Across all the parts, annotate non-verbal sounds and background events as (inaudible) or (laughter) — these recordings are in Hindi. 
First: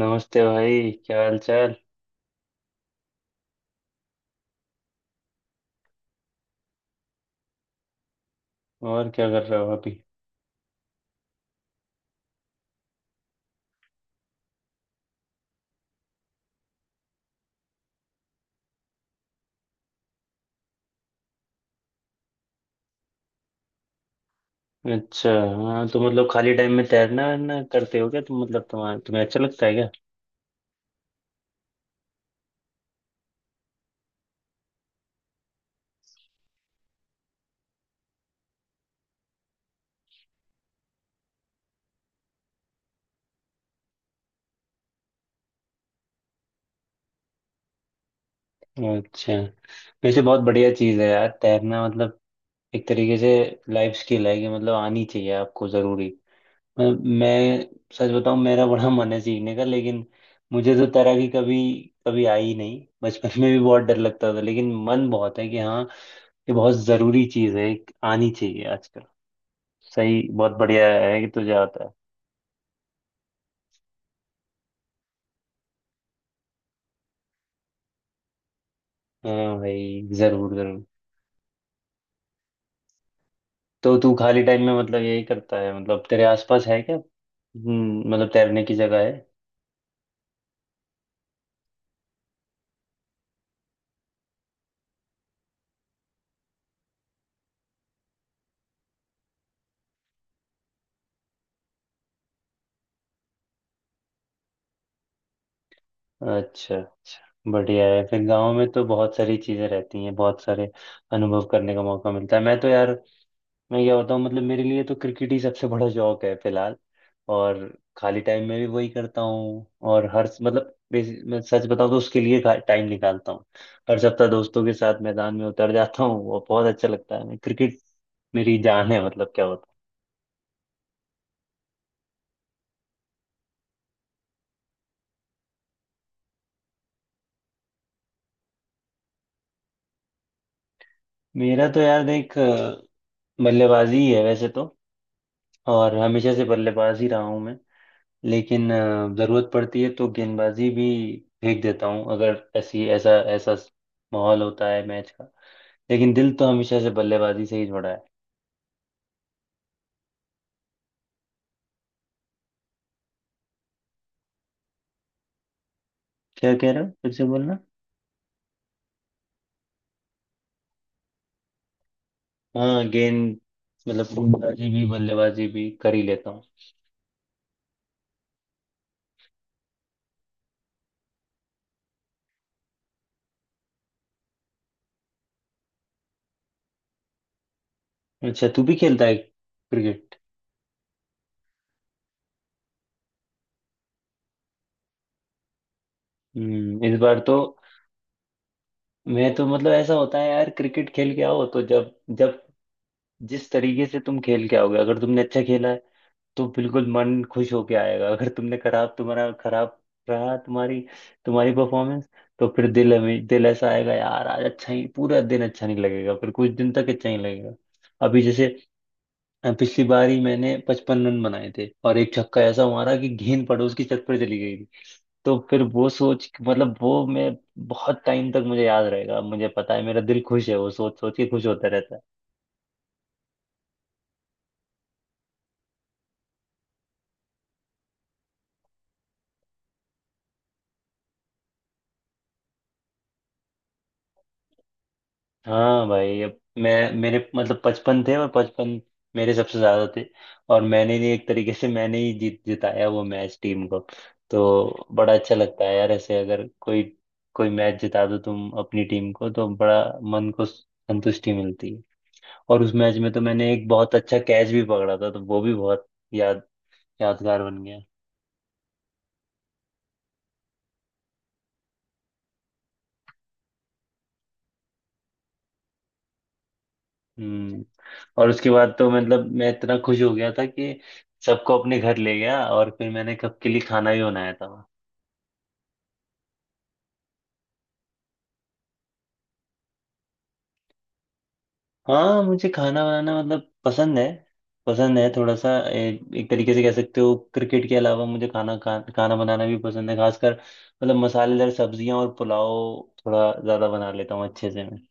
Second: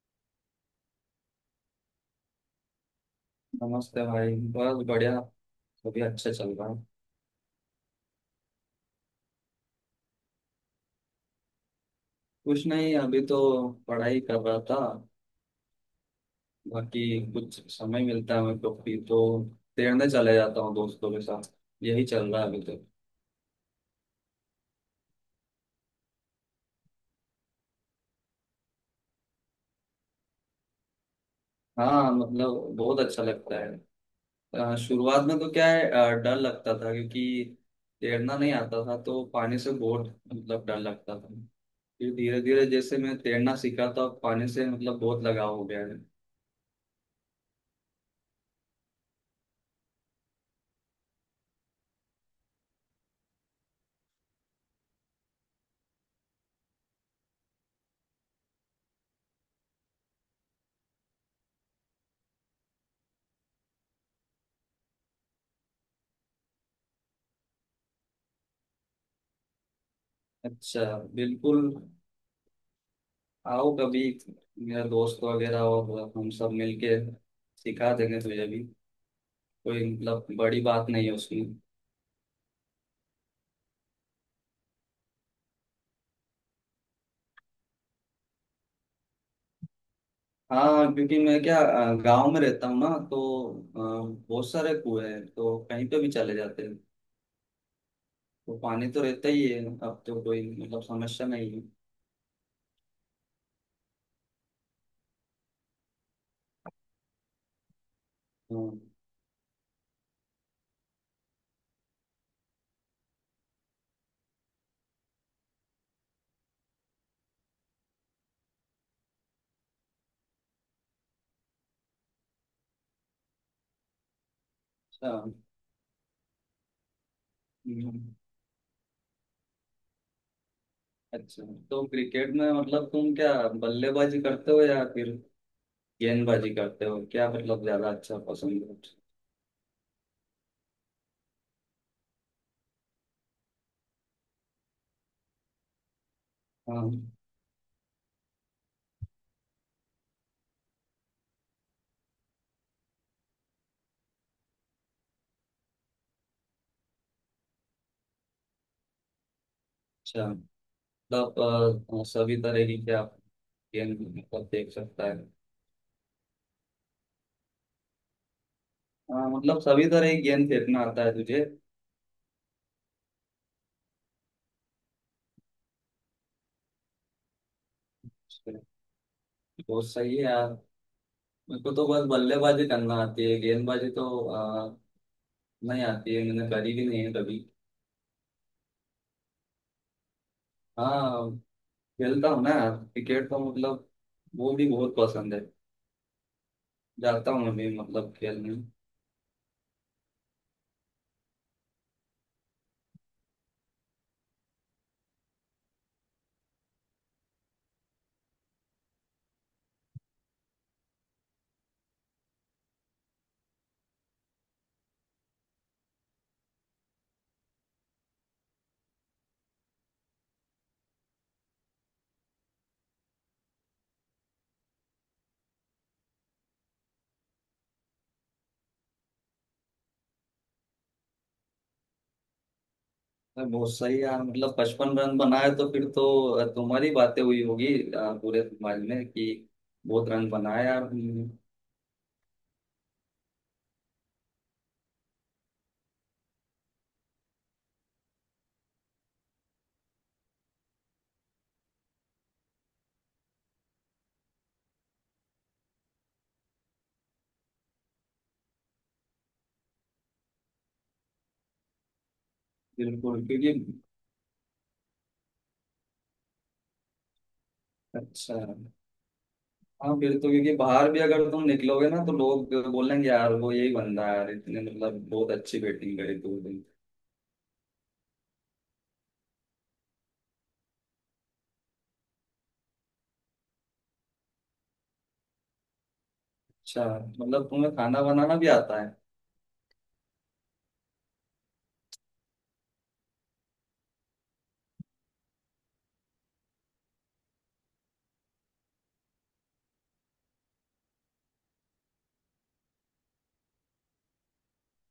नमस्ते भाई, क्या हाल चाल। नमस्ते भाई। बस बढ़िया। अभी अच्छे चल रहा है। और क्या कर रहे हो अभी। कुछ नहीं अभी तो पढ़ाई कर रहा था। बाकी कुछ समय मिलता है मेरे को फ्री तो तैरने चले जाता हूँ दोस्तों के साथ। यही चल रहा है अभी तक। अच्छा। हाँ, तो मतलब खाली टाइम में तैरना वैरना करते हो क्या तुम, मतलब तुम्हारा तुम्हें अच्छा लगता है क्या। हाँ, मतलब बहुत अच्छा लगता है। शुरुआत में तो क्या है, डर लगता था क्योंकि तैरना नहीं आता था तो पानी से बहुत मतलब डर लगता था। फिर धीरे धीरे जैसे मैं तैरना सीखा तो पानी से मतलब बहुत लगाव हो गया है। अच्छा, वैसे बहुत बढ़िया चीज़ है यार तैरना। मतलब एक तरीके से लाइफ स्किल है कि मतलब आनी चाहिए आपको, ज़रूरी। मतलब मैं सच बताऊं, मेरा बड़ा मन है सीखने का, लेकिन मुझे तो तैराकी कभी कभी आई ही नहीं। बचपन में भी बहुत डर लगता था, लेकिन मन बहुत है कि हाँ, ये बहुत ज़रूरी चीज़ है, एक आनी चाहिए आजकल। सही, बहुत अच्छा। बढ़िया है कि तुझे बिल्कुल। आता है। आओ कभी, मेरा दोस्त वगैरह और हम सब मिलके सिखा देंगे तुझे भी। हाँ कोई भाई, मतलब जरूर बड़ी जरूर। बात नहीं है उसमें। तो तू खाली टाइम में मतलब यही करता है, मतलब तेरे आसपास है क्या, हम्म, मतलब तैरने की जगह है। हाँ, क्योंकि मैं क्या, गांव में रहता हूँ ना तो बहुत सारे कुएं हैं तो कहीं पे भी चले जाते हैं। तो पानी तो रहता ही है। अब तो कोई मतलब समस्या नहीं है। अच्छा अच्छा, बढ़िया है फिर। गांव में तो हाँ। बहुत सारी चीजें रहती हैं, बहुत सारे अनुभव करने का मौका मिलता है। मैं तो यार, मैं क्या बताऊँ, मतलब मेरे लिए तो क्रिकेट ही सबसे बड़ा शौक है फिलहाल। और खाली टाइम में भी वही करता हूँ। और हर मतलब मैं सच बताऊँ तो उसके लिए टाइम निकालता हूँ। हर सप्ताह दोस्तों के साथ अच्छा। मैदान में उतर जाता हूँ, वो बहुत अच्छा लगता है। मैं क्रिकेट हम्म। मेरी जान है, मतलब क्या होता। अच्छा, तो क्रिकेट में मतलब तुम क्या बल्लेबाजी करते हो या फिर गेंदबाजी करते हो, क्या मतलब ज्यादा अच्छा पसंद है? मेरा तो यार देख, बल्लेबाजी ही है वैसे तो। और हमेशा से हाँ। बल्लेबाज ही रहा हूँ मैं। लेकिन जरूरत पड़ती है तो गेंदबाजी भी फेंक देता हूँ, अगर ऐसी ऐसा ऐसा माहौल होता है मैच का। लेकिन दिल तो हमेशा से बल्लेबाजी से ही जुड़ा है। अच्छा, मतलब सभी तरह की क्या गेंद मतलब देख सकता है। क्या कह रहे हो, फिर से बोलना। हाँ, मतलब सभी तरह की गेंद फेंकना आता है तुझे? हाँ गेंद मतलब गेंदबाजी भी बल्लेबाजी भी कर ही लेता हूँ। बहुत सही है यार। मेरे को तो बस बल्लेबाजी करना आती है, गेंदबाजी तो नहीं आती है, मैंने करी भी नहीं है कभी। अच्छा, तू भी खेलता है क्रिकेट। हाँ, खेलता हूँ ना यार क्रिकेट तो, मतलब वो भी बहुत पसंद है। हम्म, इस बार जाता तो हूँ मैं भी मतलब खेलने। मैं तो मतलब, ऐसा होता है यार, क्रिकेट खेल के आओ तो जब जब जिस तरीके से तुम खेल के आओगे, अगर तुमने अच्छा खेला है तो बिल्कुल मन खुश होके आएगा। अगर तुमने खराब तुम्हारा खराब रहा, तुम्हारी तुम्हारी परफॉर्मेंस, तो फिर दिल ऐसा आएगा यार आज, अच्छा ही पूरा दिन अच्छा नहीं लगेगा, फिर कुछ दिन तक अच्छा नहीं लगेगा। अभी जैसे पिछली बार ही मैंने 55 रन बनाए थे और एक छक्का ऐसा मारा कि गेंद पड़ोस की छत पर चली गई थी। तो फिर वो सोच, मतलब वो मैं बहुत टाइम तक मुझे याद रहेगा। मुझे पता है मेरा दिल खुश है, वो सोच सोच के खुश होता रहता है। अरे बहुत सही यार, मतलब 55 रन बनाए तो फिर तो तुम्हारी बातें हुई होगी पूरे समाज में कि बहुत रन बनाए यार। हाँ भाई, अब मैं मेरे मतलब 55 थे, और 55 मेरे सबसे ज्यादा थे। और मैंने ही एक तरीके से, मैंने ही जीत जिताया वो मैच टीम को। तो बड़ा अच्छा लगता है यार ऐसे, अगर कोई कोई मैच जिता दो तुम अपनी टीम को, तो बड़ा मन को संतुष्टि मिलती है। और उस मैच में तो बिल्कुल, मैंने क्योंकि एक बहुत अच्छा कैच भी पकड़ा था, तो वो भी बहुत याद यादगार बन गया। अच्छा। हाँ, फिर तो क्योंकि बाहर भी अगर तुम निकलोगे ना तो लोग बोलेंगे यार वो यही बंदा है यार, इतने मतलब बहुत अच्छी बैटिंग करी तू भी। हम्म। और उसके बाद तो मतलब मैं इतना खुश हो गया था कि सबको अपने घर ले गया, और फिर मैंने कब के लिए खाना भी बनाया था। अच्छा, मतलब तुम्हें खाना बनाना भी आता है। हाँ, मुझे खाना बनाना मतलब पसंद है। पसंद है थोड़ा सा, एक, एक तरीके से कह सकते हो क्रिकेट के अलावा मुझे खाना बनाना भी पसंद है। खासकर मतलब मसालेदार सब्जियां और पुलाव थोड़ा ज्यादा बना लेता हूँ अच्छे से मैं।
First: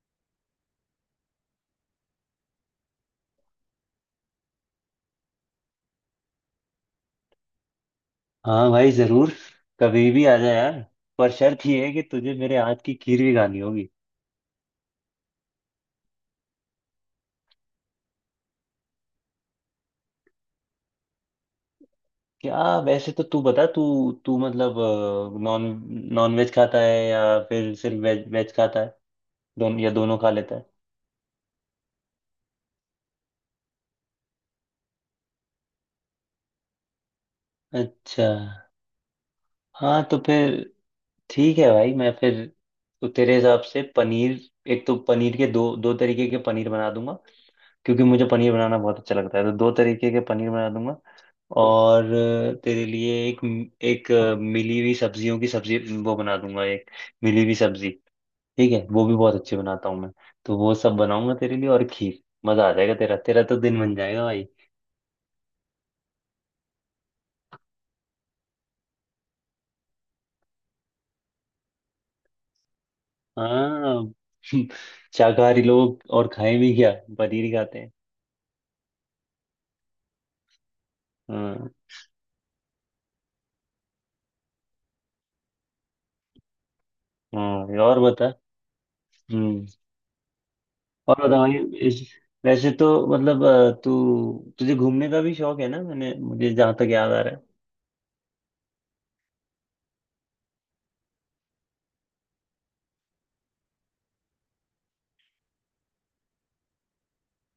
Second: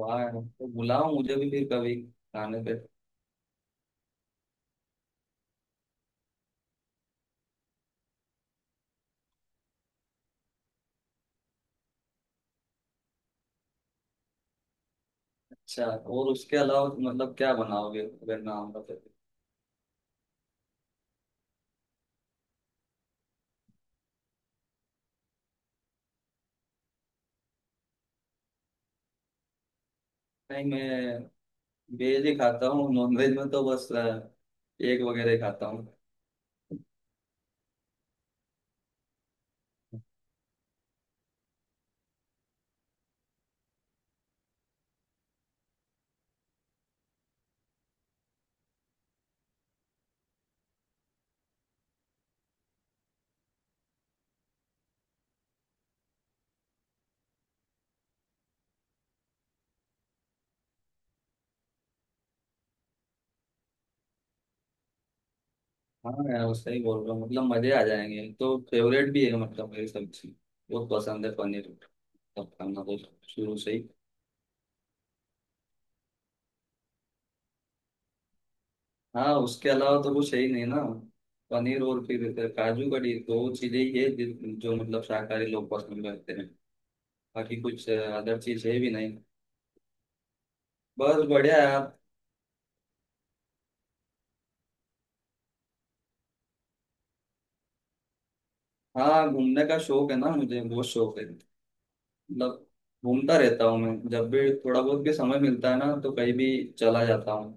वाह यार, तो बुलाओ मुझे भी फिर कभी खाने पे। हाँ भाई जरूर, कभी भी आ जा यार। पर शर्त ये है कि तुझे मेरे हाथ की खीर भी खानी होगी। अच्छा, और उसके अलावा तुम मतलब क्या बनाओगे अगर ना होगा तो? क्या, वैसे तो तू बता, तू तू मतलब नॉन नॉन वेज खाता है या फिर सिर्फ वेज वेज खाता है, दोनों, या दोनों खा लेता नहीं, है। मैं वेज ही खाता हूँ। नॉन वेज में तो बस एग वगैरह ही खाता हूँ। अच्छा, हाँ तो फिर ठीक है भाई, मैं फिर तो तेरे हिसाब से पनीर, एक तो पनीर के दो दो तरीके के पनीर बना दूंगा, क्योंकि मुझे पनीर बनाना बहुत अच्छा लगता है, तो दो तरीके के पनीर बना दूंगा। और तेरे लिए एक एक अ, मिली हुई सब्जियों की सब्जी वो बना दूंगा, एक मिली हुई सब्जी, ठीक है। वो भी बहुत अच्छी बनाता हूँ मैं, तो वो सब बनाऊंगा तेरे लिए और खीर। मजा आ जाएगा, तेरा तेरा तो दिन बन जाएगा भाई। हाँ यार, वो सही बोल रहा हूँ मतलब मजे आ जाएंगे। तो फेवरेट भी है मतलब, मेरी सब्जी बहुत पसंद है पनीर, सब खाना तो शुरू से ही। हाँ। (laughs) शाकाहारी लोग और खाए भी क्या, पनीर ही खाते हैं। हाँ, उसके अलावा तो कुछ है ही नहीं ना। हाँ। पनीर और फिर काजू कड़ी दो चीजें ही है जो मतलब शाकाहारी लोग पसंद करते हैं। बाकी हाँ कुछ और बता। अदर चीज है भी नहीं। हम्म। और बस बताइए, बढ़िया यार। इस, वैसे तो मतलब अ, तू तुझे घूमने का भी शौक है ना, मैंने मुझे जहाँ तक याद आ रहा है। हाँ, घूमने का शौक है ना, मुझे बहुत शौक है। मतलब घूमता रहता हूँ मैं, जब भी थोड़ा बहुत भी समय मिलता है ना तो कहीं भी चला जाता हूँ।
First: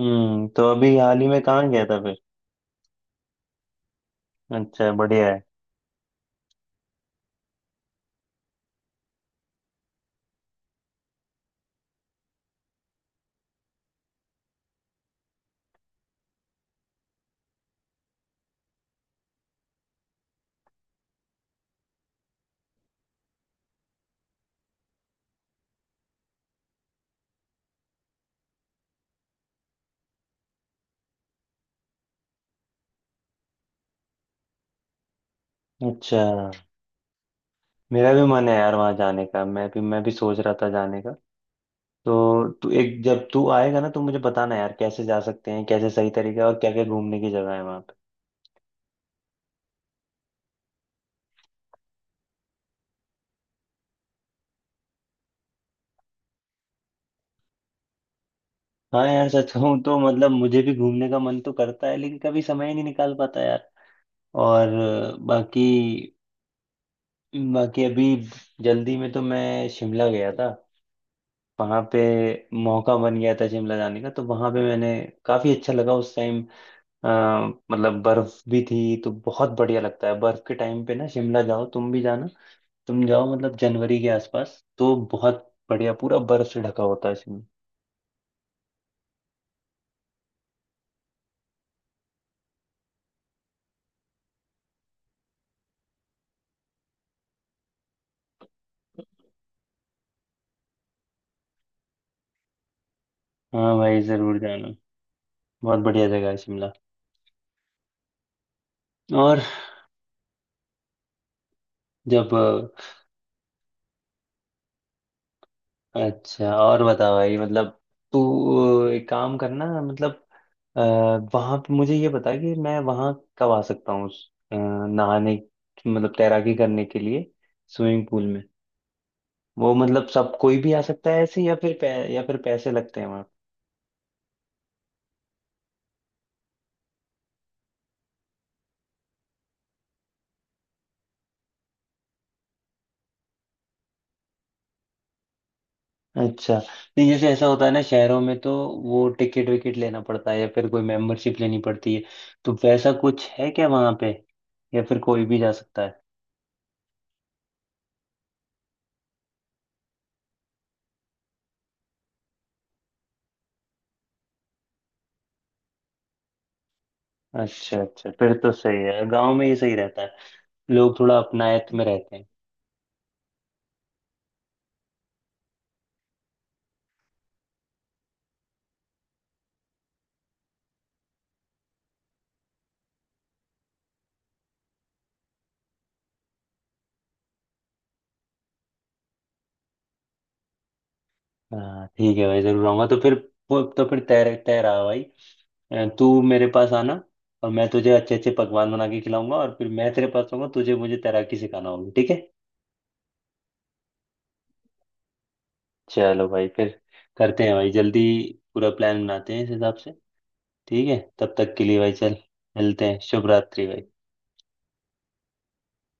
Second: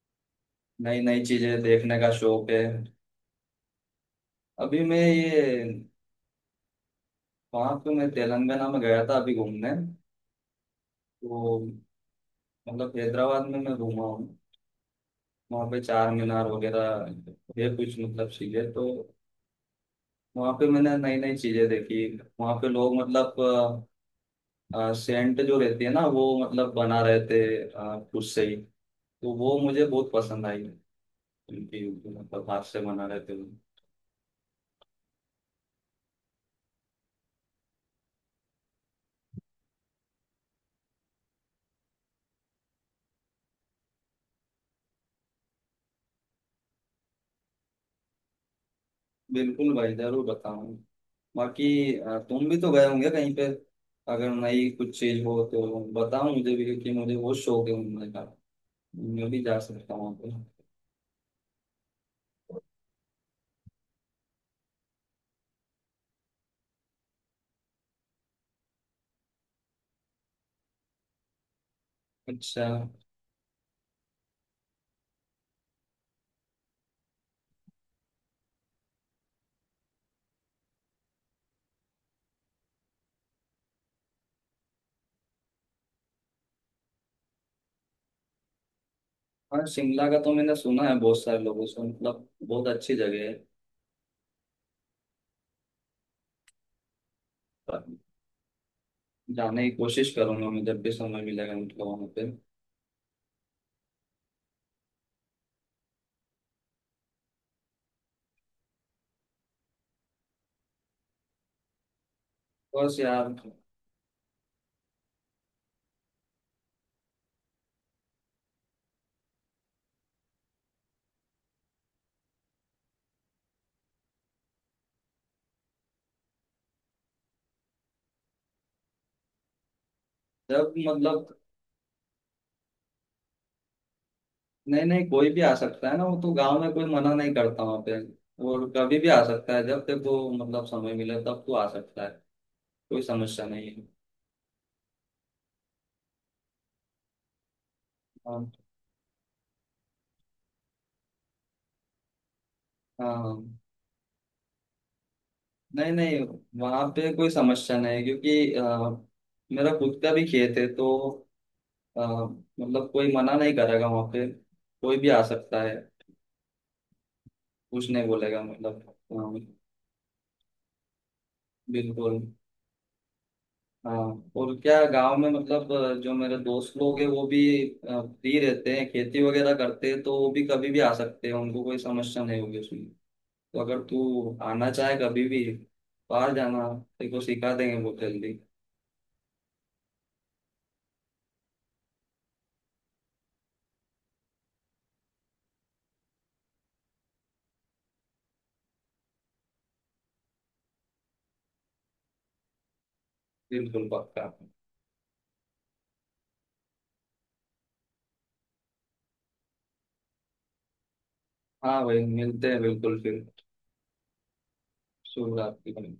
हम्म, तो अभी नई हाल नई ही में चीजें कहाँ गया देखने था का फिर। शौक है। अभी अच्छा, मैं बढ़िया ये, है। वहाँ पे मैं तेलंगाना में गया था अभी घूमने। तो मतलब हैदराबाद में मैं घूमा हूँ। वहाँ पे चार मीनार वगैरह है कुछ मतलब चीजें तो। वहाँ पे मैंने नई नई चीजें देखी। वहाँ पे लोग मतलब सेंट जो रहती है ना वो मतलब बना रहे थे खुद से ही। तो वो मुझे बहुत पसंद आई उनकी, मतलब हाथ से बना रहे थे वो। अच्छा, मेरा भी मन है यार वहाँ जाने का, मैं भी सोच रहा था जाने का। तो तू एक, जब तू आएगा ना तो मुझे बताना यार, कैसे जा सकते हैं, कैसे सही तरीका है, और क्या क्या घूमने की जगह है वहाँ पे। बिल्कुल भाई जरूर बताऊँ। बाकी तुम भी तो गए होंगे कहीं पे, अगर नई कुछ चीज हो तो बताओ मुझे भी क्योंकि मुझे बहुत शौक है घूमने का। हाँ यार, मैं भी सच जा कहूँ सकता तो हूँ वहाँ मतलब पे। मुझे भी घूमने का मन तो करता है, लेकिन कभी समय ही नहीं निकाल पाता यार। और बाकी बाकी अभी जल्दी में तो मैं शिमला गया था, वहां पे अच्छा। मौका बन गया था शिमला जाने का, तो वहां पे मैंने काफी अच्छा लगा उस टाइम। मतलब बर्फ भी थी, तो बहुत बढ़िया लगता है बर्फ के टाइम पे ना शिमला, जाओ तुम भी जाना। तुम जाओ मतलब जनवरी के आसपास, तो बहुत बढ़िया पूरा बर्फ से ढका होता है शिमला। हाँ, शिमला का तो मैंने सुना है बहुत सारे लोगों से, मतलब बहुत अच्छी जगह है। पर जाने की कोशिश करूंगा मैं जब भी समय मिलेगा मतलब वहाँ पे। हाँ भाई जरूर जाना, बहुत बढ़िया जगह है शिमला। और जब, बस यार। अच्छा और बता भाई, मतलब तू एक काम करना, मतलब अ, वहाँ पे मुझे ये बता कि मैं वहाँ कब आ सकता हूँ उस, नहाने मतलब तैराकी करने के लिए स्विमिंग पूल में। वो मतलब सब कोई भी जब आ सकता है मतलब ऐसे, या फिर या फिर पैसे लगते हैं वहाँ। नहीं नहीं, कोई भी आ सकता है ना, वो तो गांव में कोई मना नहीं करता वहाँ पे। और कभी भी आ सकता है, जब देखो मतलब समय मिले तब तो आ सकता है। कोई समस्या नहीं है। अच्छा, नहीं, जैसे ऐसा होता है ना शहरों में, हाँ। तो वो टिकट विकेट लेना पड़ता है, या फिर कोई मेंबरशिप लेनी पड़ती है, तो वैसा कुछ है हाँ, क्या वहाँ पे, या फिर कोई भी जा सकता नहीं है। नहीं, वहां पे कोई समस्या नहीं है, क्योंकि मेरा खुद का भी खेत है तो मतलब कोई मना नहीं करेगा वहां पे। कोई भी आ सकता है। अच्छा कुछ नहीं अच्छा, फिर बोलेगा तो सही मतलब है। गांव में ये सही रहता है, लोग थोड़ा अपनायत में रहते बिल्कुल। हैं। हाँ, और क्या, गांव में मतलब जो मेरे दोस्त लोग हैं वो भी फ्री रहते हैं, खेती वगैरह करते हैं तो वो भी कभी भी आ सकते हैं, उनको कोई समस्या नहीं होगी उसमें। तो अगर तू आना चाहे कभी भी बाहर जाना, तेरे को सिखा देंगे बहुत जल्दी। हाँ ठीक है भाई, जरूर आऊंगा तो फिर। तो फिर तय तय रहा भाई, तू मेरे पास आना और मैं तुझे अच्छे अच्छे पकवान बना के खिलाऊंगा, और फिर मैं तेरे पास आऊंगा, तुझे मुझे तैराकी सिखाना होगी, ठीक है। बिल्कुल पक्का। चलो भाई फिर करते हैं भाई जल्दी, पूरा प्लान बनाते हैं इस हिसाब से। ठीक है, तब तक के लिए हाँ भाई भाई, चल, मिलते हैं मिलते हैं। बिल्कुल फिर। शुभ रात्रि भाई। शुभ रात्रि।